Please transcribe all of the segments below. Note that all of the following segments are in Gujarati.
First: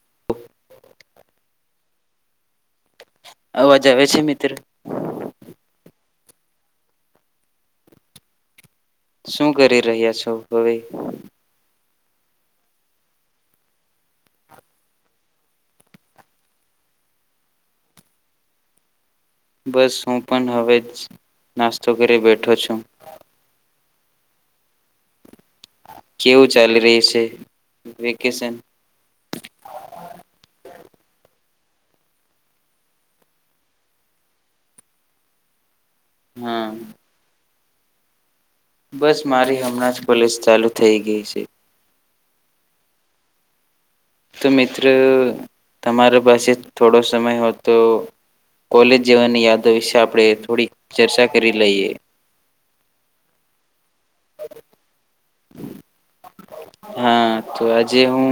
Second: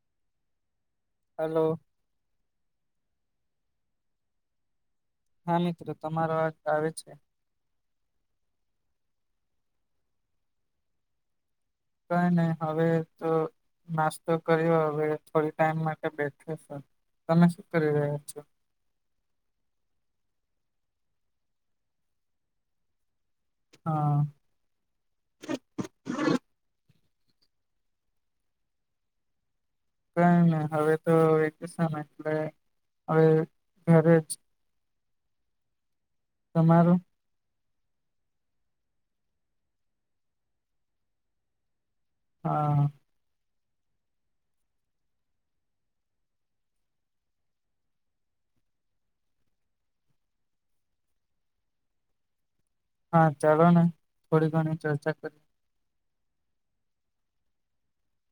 [inaudible] હલો. અવાજ આવે છે મિત્ર? હા! મિત્રો તમારો અવાજ આવે છે. શું કરી રહ્યા છો હવે? કઈ નહી. હવે તો નાસ્તો કર્યો, હવે થોડી ટાઈમ માટે બેઠો છે. તમે શું કરી રહ્યા છો? બસ હું પણ હવે જ નાસ્તો કરી બેઠો છું. હા! કેવું ચાલી રહી છે? વેકેશન. કઈ ના હવે તો એક [inaudible] એટલે હવે ઘરેજ હમ. બસ મારી હમણાં જ પોલીસ ચાલુ થઈ ગઈ છે. હા. તો મિત્ર તમારા પાસે થોડો સમય હોતો. કોલે જવાની યાદો વિશે આપણે થોડી ચર્ચા કરી લઈએ. હા ચાલો ને. થોડી ઘણી ચર્ચા કરી હા તો આજે હું.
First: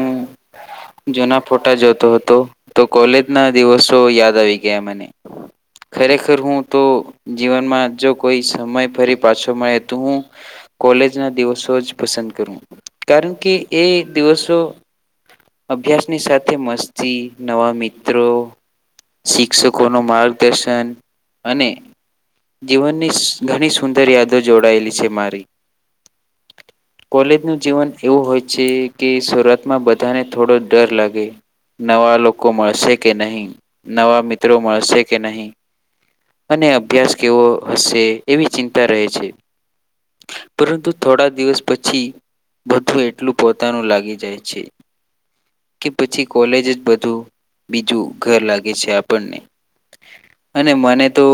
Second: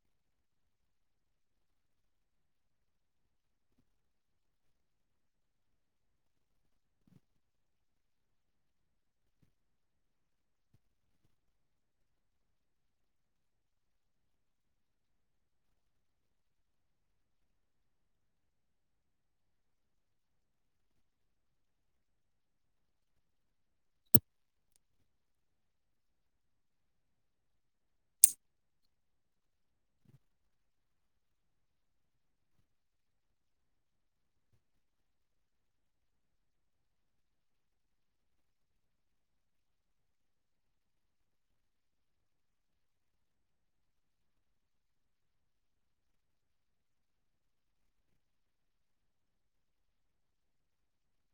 જુના ફોટા જોતો હતો તો કોલેજના દિવસો યાદ આવી ગયા મને. ખરેખર, હું તો જીવનમાં જો કોઈ સમય ફરી પાછો મળે તોું હું કોલેજ ના દિવસો જ પસંદ કરું કારણ કે એ દિવસો અભ્યાસની સાથે મસ્તી, નવા મિત્રો શિક્ષકોનો માર્ગદર્શન અને જીવનની સ-ઘણી સુંદર યાદો જોડાયેલી છે મારી. કોલેજનું જીવન એવું હોય છે કે શરૂઆતમાં બધાને થોડો ડર લાગે નવા લોકો મળશે કે નહી, નવા મિત્રો મળશે કે નહી. અને અભ્યાસ કેવો હશે એવી ચિંતા રહે છે. પરંતુ થોડા દિવસ પછી બધું એટલું પોતાનું લાગી જાય છે. કે પછી કોલેજ જ બધું બીજું ઘર લાગે છે આપણને અને મને તો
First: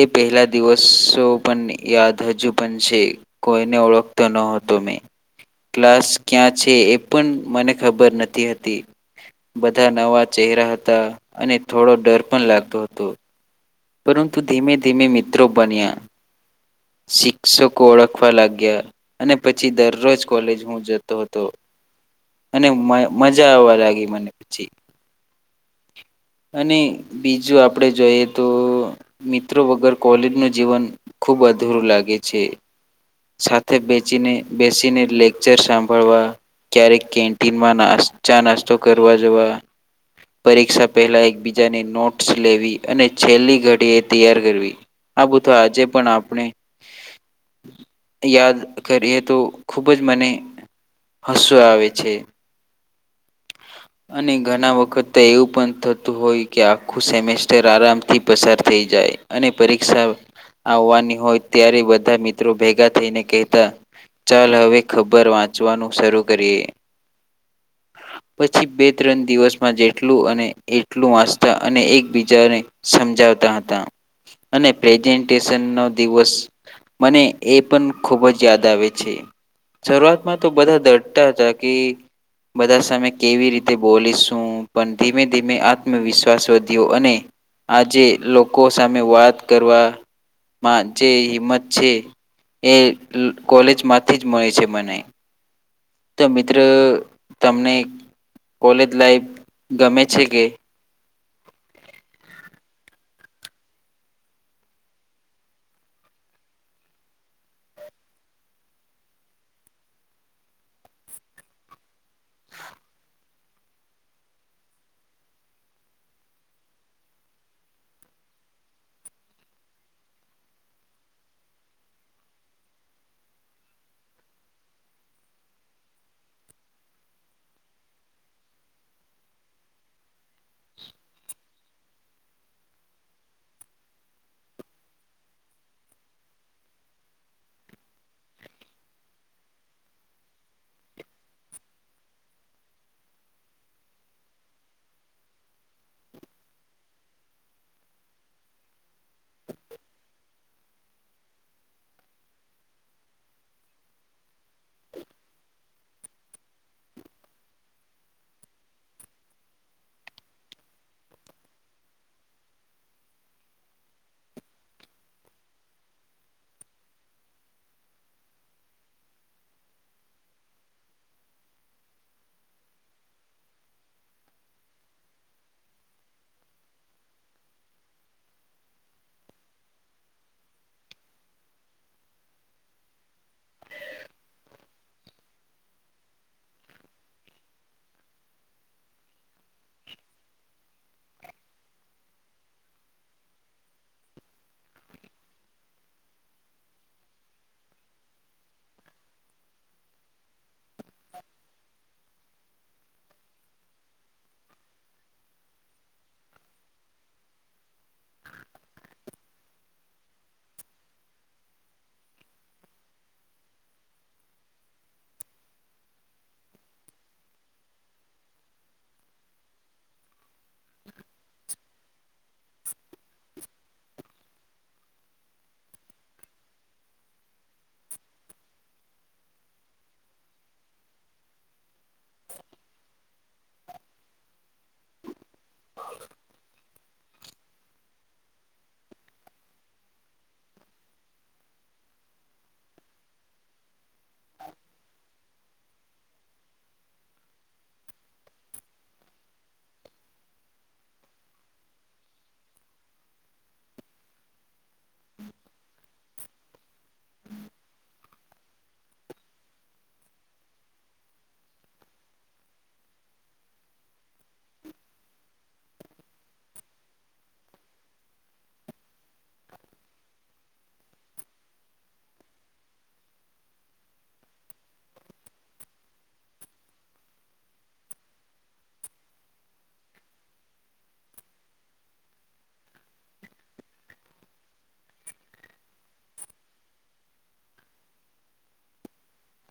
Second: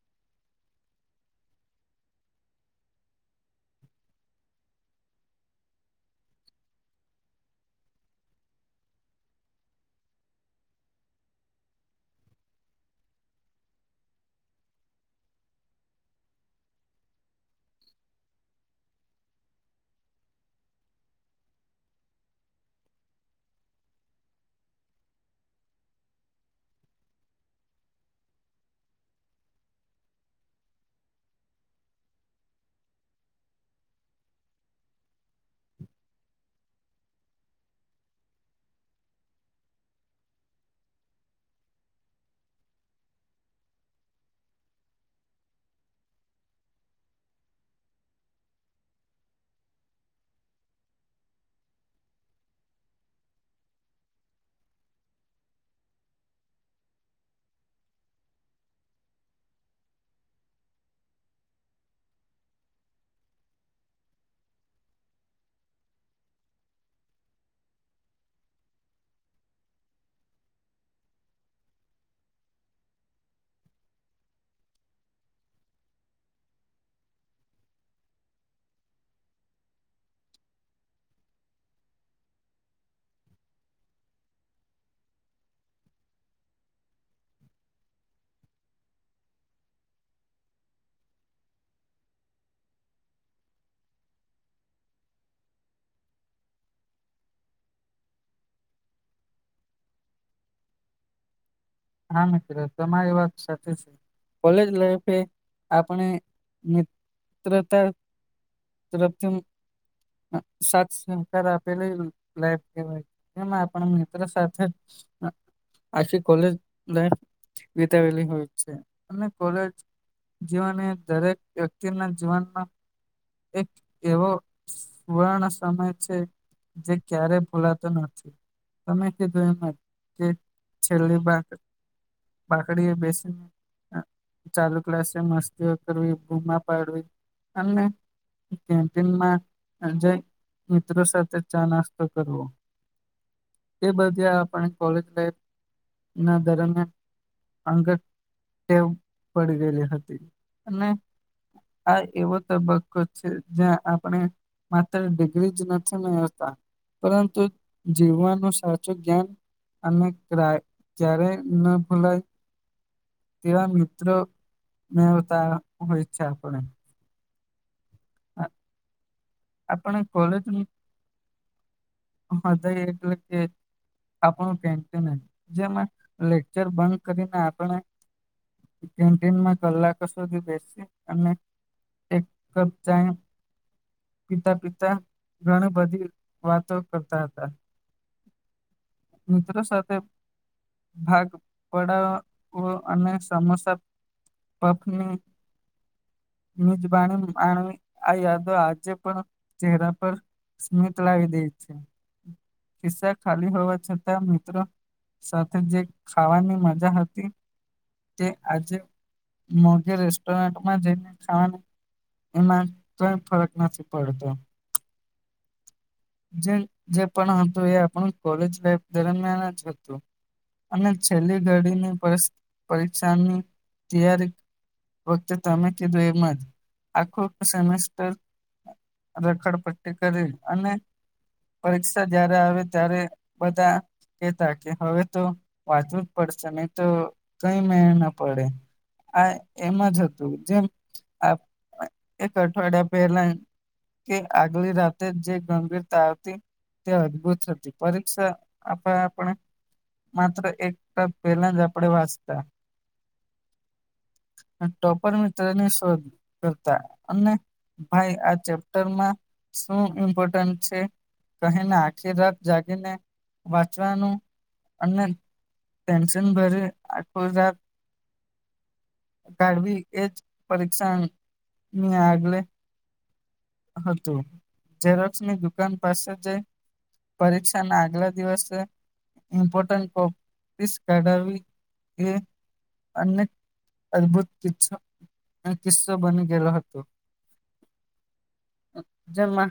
એ પહેલા દિવસો પણ યાદ હજુ પણ છે. કોઈને ઓળખતો ન હતો મેં. ક્લાસ ક્યાં છે એ પણ મને ખબર નથી હતી. બધા નવા ચહેરા હતા અને થોડો ડર પણ લાગતો હતો. પરંતુ ધીમે ધીમે મિત્રો બન્યા. શિક્ષકો ઓળખવા લાગ્યા અને પછી દરરોજ કોલેજ હું જતો હતો. અને મય-મજા આવવા લાગી મને પછી અને બીજું આપડે જોઈએ તો મિત્રો વગર કોલેજનું જીવન ખૂબ અધૂરું લાગે છે. સાથે બેચીને બેસીને લેકચર સાંભળવા ક્યારેક કેન્ટીનમાં નાસ-ચા નાસ્તો કરવા જવા, પરીક્ષા પહેલા એકબીજાની નોટસ લેવી અને છેલ્લી ઘડીએ તૈયાર કરવી આ બુધુ આજે પણ આપણે યાદ કરીએ તો ખુબ જ મને હસો આવે છે. [inaudible] અને ઘણા વખત તો એવું પણ થતું હોય કે આખું સેમેસ્ટર આરામથી પસાર થઈ જાય. એ અને પરીક્ષા આવવાની હોય ત્યારે બધા મિત્રો ભેગા થઈને કહેતા ચાલ હવે ખબર વાંચવાનું શરૂ કરીએ પછી બે ત્રણ દિવસમાં જેટલું અને એટલું વાચતા અને એકબીજાને સમજા જતા હતા. અને પ્રેજેન્ટેશનનો દિવસ મને એ પણ ખુબ જ યાદ આવે છે. શરૂઆતમાં તો બધા દટતા હતા કી બધા સામે કેવી રીતે બોલીશું, પણ ધીમે ધીમે આત્મવિશ્વાસ વધ્યો અને આજે લોકો સામે વાત કરવા મા જે હિંમત છે એ લો-કોલેજમાંથી જ મળે છે મને. તો મિત્ર તમને કોલેજ લાઈફ ગમે છે કે હા મિત્ર તમારી વાત સાચી છે. કોલેજ લાઈફ એ આપણે મિત્રતા [inaudible] સાથ સહકાર આપેલી લાઈફ કેવાય એમાં આપણે મિત્ર સાથે આખી કોલેજ લાઈફ વિતાવેલી હોય છે અને કોલેજ જીવન એ દરેક વ્યક્તિના જીવનમાં એક એવો સુવર્ણ સમય છે. જે ક્યારેય ભૂલાતો નથી તમે કીધું એમાં કે છેલ્લી બાત બાકડીએ બેસીને ચાલુ ક્લાસે મસ્તીઓ કરવી ગૂમા પાડવી અને કેન્ટીનમાં જય મિત્રો સાથે ચા નાસ્તો કરવો એ બધા આપણે કોલેજ લાઈફ ના દરમિયાન અંગત ટેવ પડી ગયેલી હતી અને હા એવો તબકોકો જ્યાં આપણે માત્ર ડિગ્રી જ નથી મેળવતા પરંતુ જીવવાનું સાચું જ્ઞાન અને ક્રા ક્યારે ન ભૂલાય તેવા મિત્રો મેવતા હોય છે આપણે હા આપણે કોલેજ હા તો એકલે કે આપણું કેન્ટીન જેમાં લેકચર બંધ કરીને આપણે કેન્ટીનમાં કલાકો સુધી બેસીએ અને એક કપ ચાય પિતા પિતા ઘણી બધી વાતો કરતા હતા મિત્રો સાથે ભાગ પડાવો અને સમોસા પફની નિજબાણી માણવી આ યાદો આજે પણ ચેહરા પર સ્મિત લાવી દે છે ખિસ્સા ખાલી હોવા છતાં મિત્રો સાથે જે, ખાવાની મજા હતી તે આજે મોઘે રેસ્ટોરન્ટમાં જઈને, ખાવાનું એમાં કઈ ફરક નથી, પડતો જે જે પણ હતું એ આપણું કોલેજ લાઈફ દરમિયાન જ હતું અને છેલ્લી ઘડીની પર પરીક્ષાની તૈયારી વક્તે તમે કીધું એમ જ આખું સેમેસ્ટર રખડપટ્ટી કરી અને પરીક્ષા જારે આવે ત્યારે બધા કેતા કે હવે તો વાંચવું જ પડશે નહી તો કઈ મેળ ના પડે આ એમાં જ હતું જેમ આ એક અઠવાડિયા પહેલા કે આગલી રાતે જે ગંભીરતા આવતી તે અદભુત હતી પરીક્ષા આપ આપણે માત્ર એક [unintelligible] પહેલા જ આપણે વાંચતા ટોપર મિત્રની શોધ કરતા અને ભાઈ આ ચેપ્ટરમાં શું ઇમ્પોર્ટન્ટ છે. કહીને, આખી રાત જાગીને વાંચવાનું અને ટેન્શન ભરી અટવુંજા કાઢવી, એ જ પરીક્ષા ની આગલે હતુ, ઝેરોક્ષની દુકાન પાસે જાય પરીક્ષા ના, આગલા દિવસ ઇમ્પોર્ટન્ટ કોપ્ટિસ કાઢી એ અને અદભુત કિસ્સો, કિસ્સો બની ગયેલો હતો. જમા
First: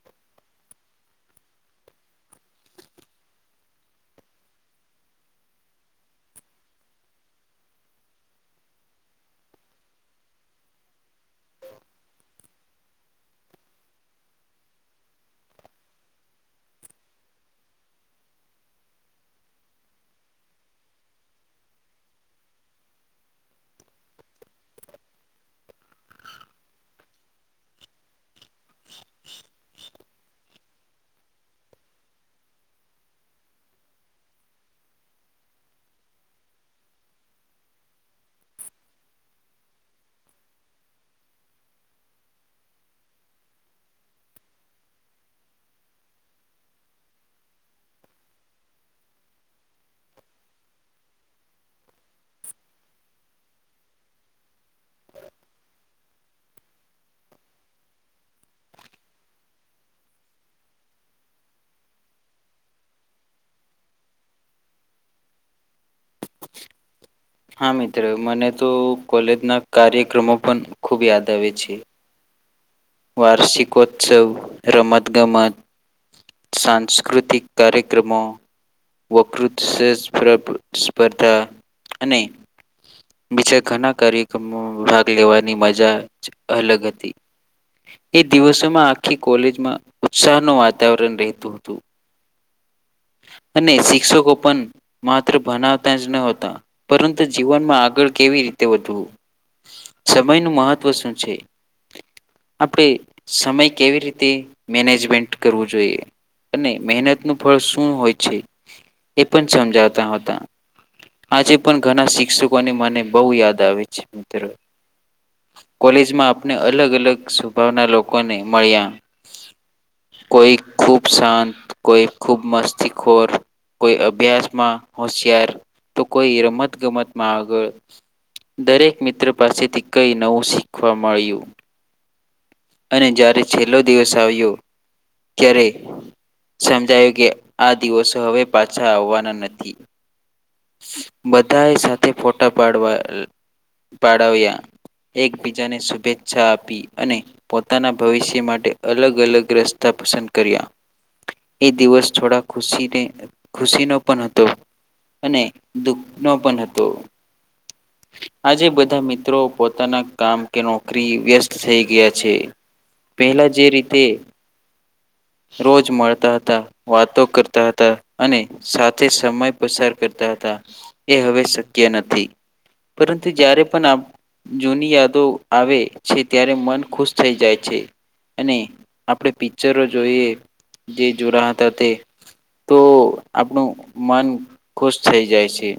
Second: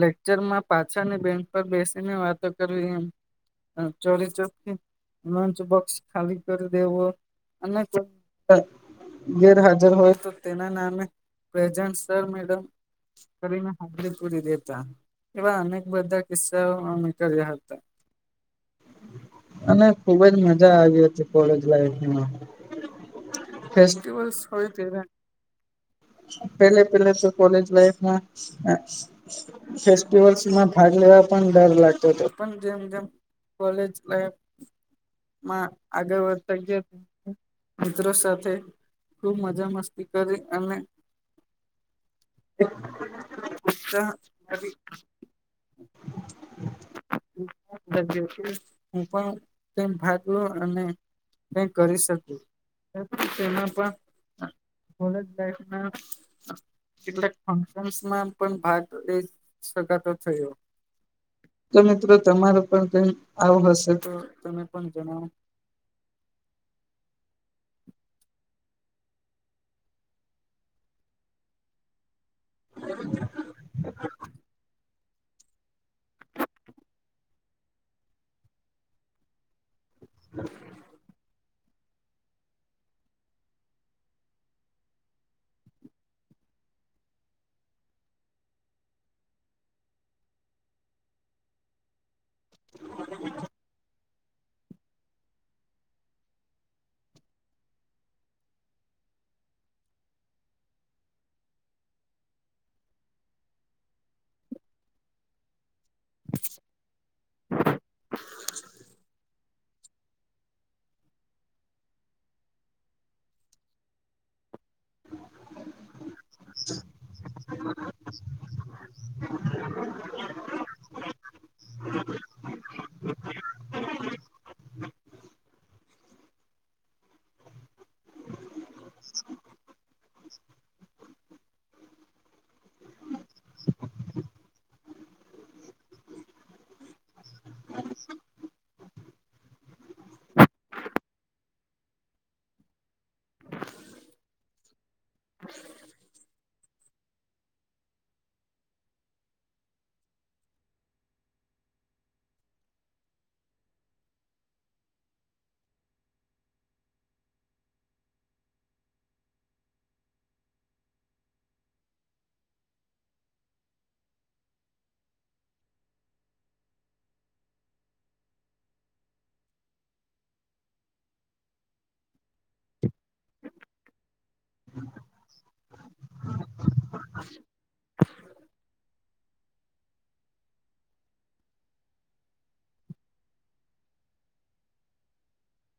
લેકચરમાં પાછાની, બેંચ પર બેસીને વાતો કરવી એમ ચલી ચથી, લચ બક્સ ખાલી કરી દેવો અમ ગેરહાજર હોય, તો તેના નામે મેડ કરી મે હાજલીપુરી દેતા એવા અનેક બધા કિસ્સાઓ અમે કર્યા હતા. અને ખુબ જ મજા આવી હતી કોલેજ લાઈફમા ફેસ્ટિવસ હોય, તે પે પેલા તો કોલેજ લાઈફમા ફેસ દ વર્ષમાં ભાગ લેવા, પણ ડર લાગતો હતો પણ જેમ, જેમ કોલેજ લાઈફ મા આગળ વધતા ગયા, મિત્રો સાથે. ખુબ મજા મસ્તી, કરી અને [inaudible] હુ, પણ ભાગ લો અને નહી, કરી શકે તેના પણ ખોલેાય ના કેટલાક ફસમાં પણ ભારત એ સગાટો થયો તો મિત્રો તમારો પણ કઈ આવું હશે, તો તમે પણ જણાવો હા મિત્રો મને તો કોલેજ ના કાર્યક્રમો પણ ખુબ યાદ આવે છે. વાાર્ષિકોત્સવ રમત, ગમત સાંસ્કૃતિક કાર્યક્રમો વકૃત સ્પર્ધા સ્પર્ધા અને બીજા ઘણા કાર્યક્રમોમાં ભાગ લેવાની મજા જ અલગ હતી. એ દિવસોમાં આખી કોલેજમાં ઉત્સાહનું વાતાવરણ રહેતું હતું અને શિક્ષકો પણ માત્ર ભનાવતા જ નતા પરતુ, જીવનમા આગળ કેવી વધું સમય નુ મહત્વ શુ છે. આપણે સમય કેવી રીતે મેનેજમેન્ટ કરવુ જોઈએ અને મહેનત નુ ફળ શું હોય છે, એ પણ સમજાતા હતા આજે પણ ઘણા શિક્ષકોને મને બહુ યાદ આવે છે, મિત્રો કોલેજમા, આપને અલગ, અલગ સ્વભાવના લોકોને મળ્યા કોઈ ખૂબ શાંત કોઈ, ખૂબ મસ્તીખોર કોઈ અભ્યાસમાં હોશિયાર, તો કોઈ રમત ગમત મા આગળ દરેક મિત્ર પાસેથી કઈ નવુ શીખવા, મળ્યુ અને જ્યારે છેલ્લો, દિવસ આવ્યો ક્યારે સમજાયું કે આ દિવસો હવે, પાછા આવવાના નથી. બધાએ સાથે ફોટા પાડવા પાડાવ્યા. એકબીજાને શુભેચ્છા આપી અને પોતાના ભવિષ્ય માટે અલગ અલગ રસ્તા પસંદ કરયા એ દિવસ થોડાશ ખુશીનો પણ હતો. અને દુઃખનો પણ હતો. આજે બધા મિત્રો પોતાના કામ કે નોકરી વ્યસ્ત થઈ ગયા છે. પેલા જે રીતે રોજ મળતા હતા, વાતો કરતા હતા અને સાથે સમય પસાર કરતા હતા એ હવે શક્ય નથી. પરંતુ જ્યારે પણ આ જૂની યાદો આવે છે ત્યારે મન ખુશ થઈ જાય છે અને આપણે પિક્ચરો જોઈએ જે જોડા હતા તે તો આપણું મન ખુશ થઈ જાય છે.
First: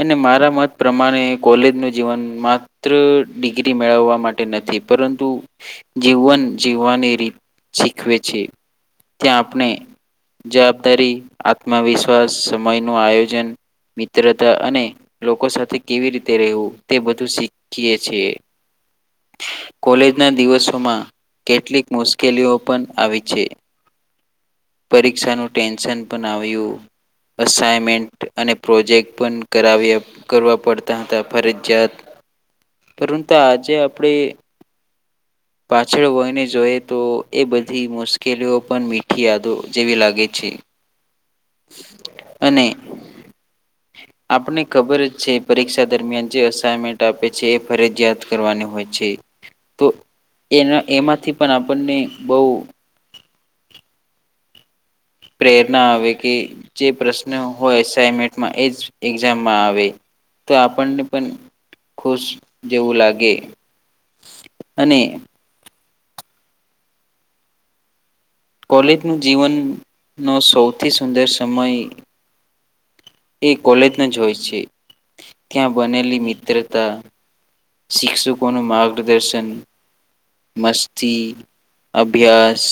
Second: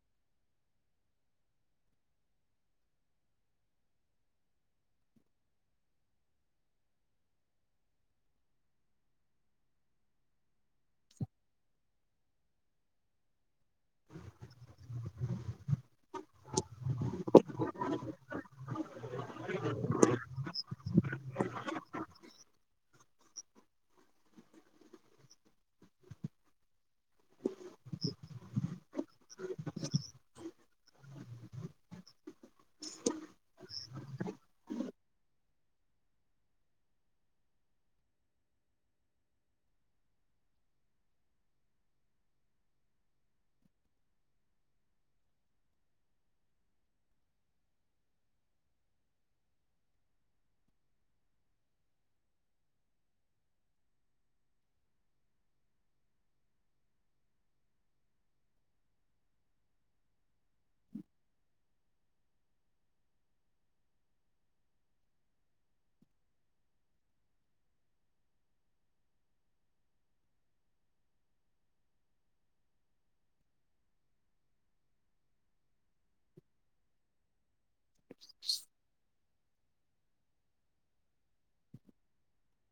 અને મારા મત પ્રમાણે કોલેજ નું જીવન માત્ર ડિગ્રી મેળવવા માટે નથી થી. પરંતુ જીવન જીવવાની શીખવે છે. ત્યાં આપણે જવાબદારી, આત્મવિશ્વાસ, સમય નું આયોજન, મિત્ર તા અને લોકો સાથે કેવી રીતે રહેવું તે બધું શીખીએ છીએ. કોલેજ ના દિવસોમાં કેટલીક મુશ્કેલીઓ પણ આવી છે. પરીક્ષાનું ટેન્શન પણ આવ્યું એસાઇમેન્ટ અને પ્રોજેક્ટ પણ કરાયવા કરવા પડતા હતા ફરજયાત. પરંતુ આજે આપણે [inaudible] પાછળ વયને જોઈએ તો એ બધી મુશ્કેલીઓ પણ મીઠી યાદો જેવી લાગે છે. અને આપને ખબર જ છે પરીક્ષા દરમિયાન જે અસાઇનમેન્ટ આપે છે એ ફરજયાત કરવાની હોય છે તો એના એમાંથી પણ આપણને બવુ [inaudible] પ્રેરણા આવે કે જે પ્રશ્ન હોય એસામેન્ટમાં એ જ એક્ઝામમાં આવે. તો આપણને પણ ખુશ જેવું લાગે. અને કોલેજ નું જીવનનો સૌથી સુંદર સમય એ કોલેજના જ હોય છે. ત્યાં બનેલી મિત્રતા શિક્ષકો નું માર્ગદર્ શન, મસ્તી, અભ્યાસ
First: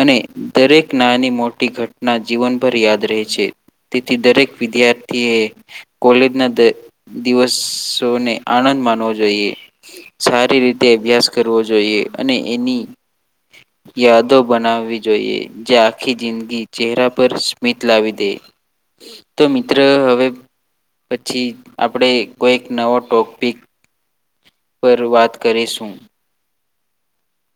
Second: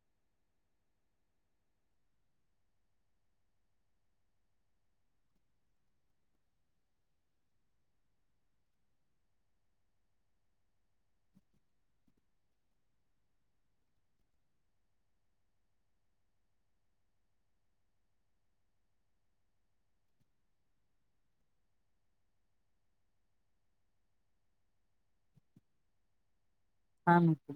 અને દરેક નાની મોટી ઘટના જીવનભર યાદ રહે છે. દરેક વિદ્યાર્થી એ કોલેજ ના દ દિવસોને આનંદ માનવો જોઇએ. સારી રીતે અભ્યાસ કરવો જોઈએ અને એની યાદો બનાવવી જોઈએ. જે આખી જિંદગી ચહેરા પર સ્મિત લાવી દે. તો મિત્ર હવે પછી આપણે કોઈક નવો ટોપિક પર વાત કરીશું. હા મિત્ર.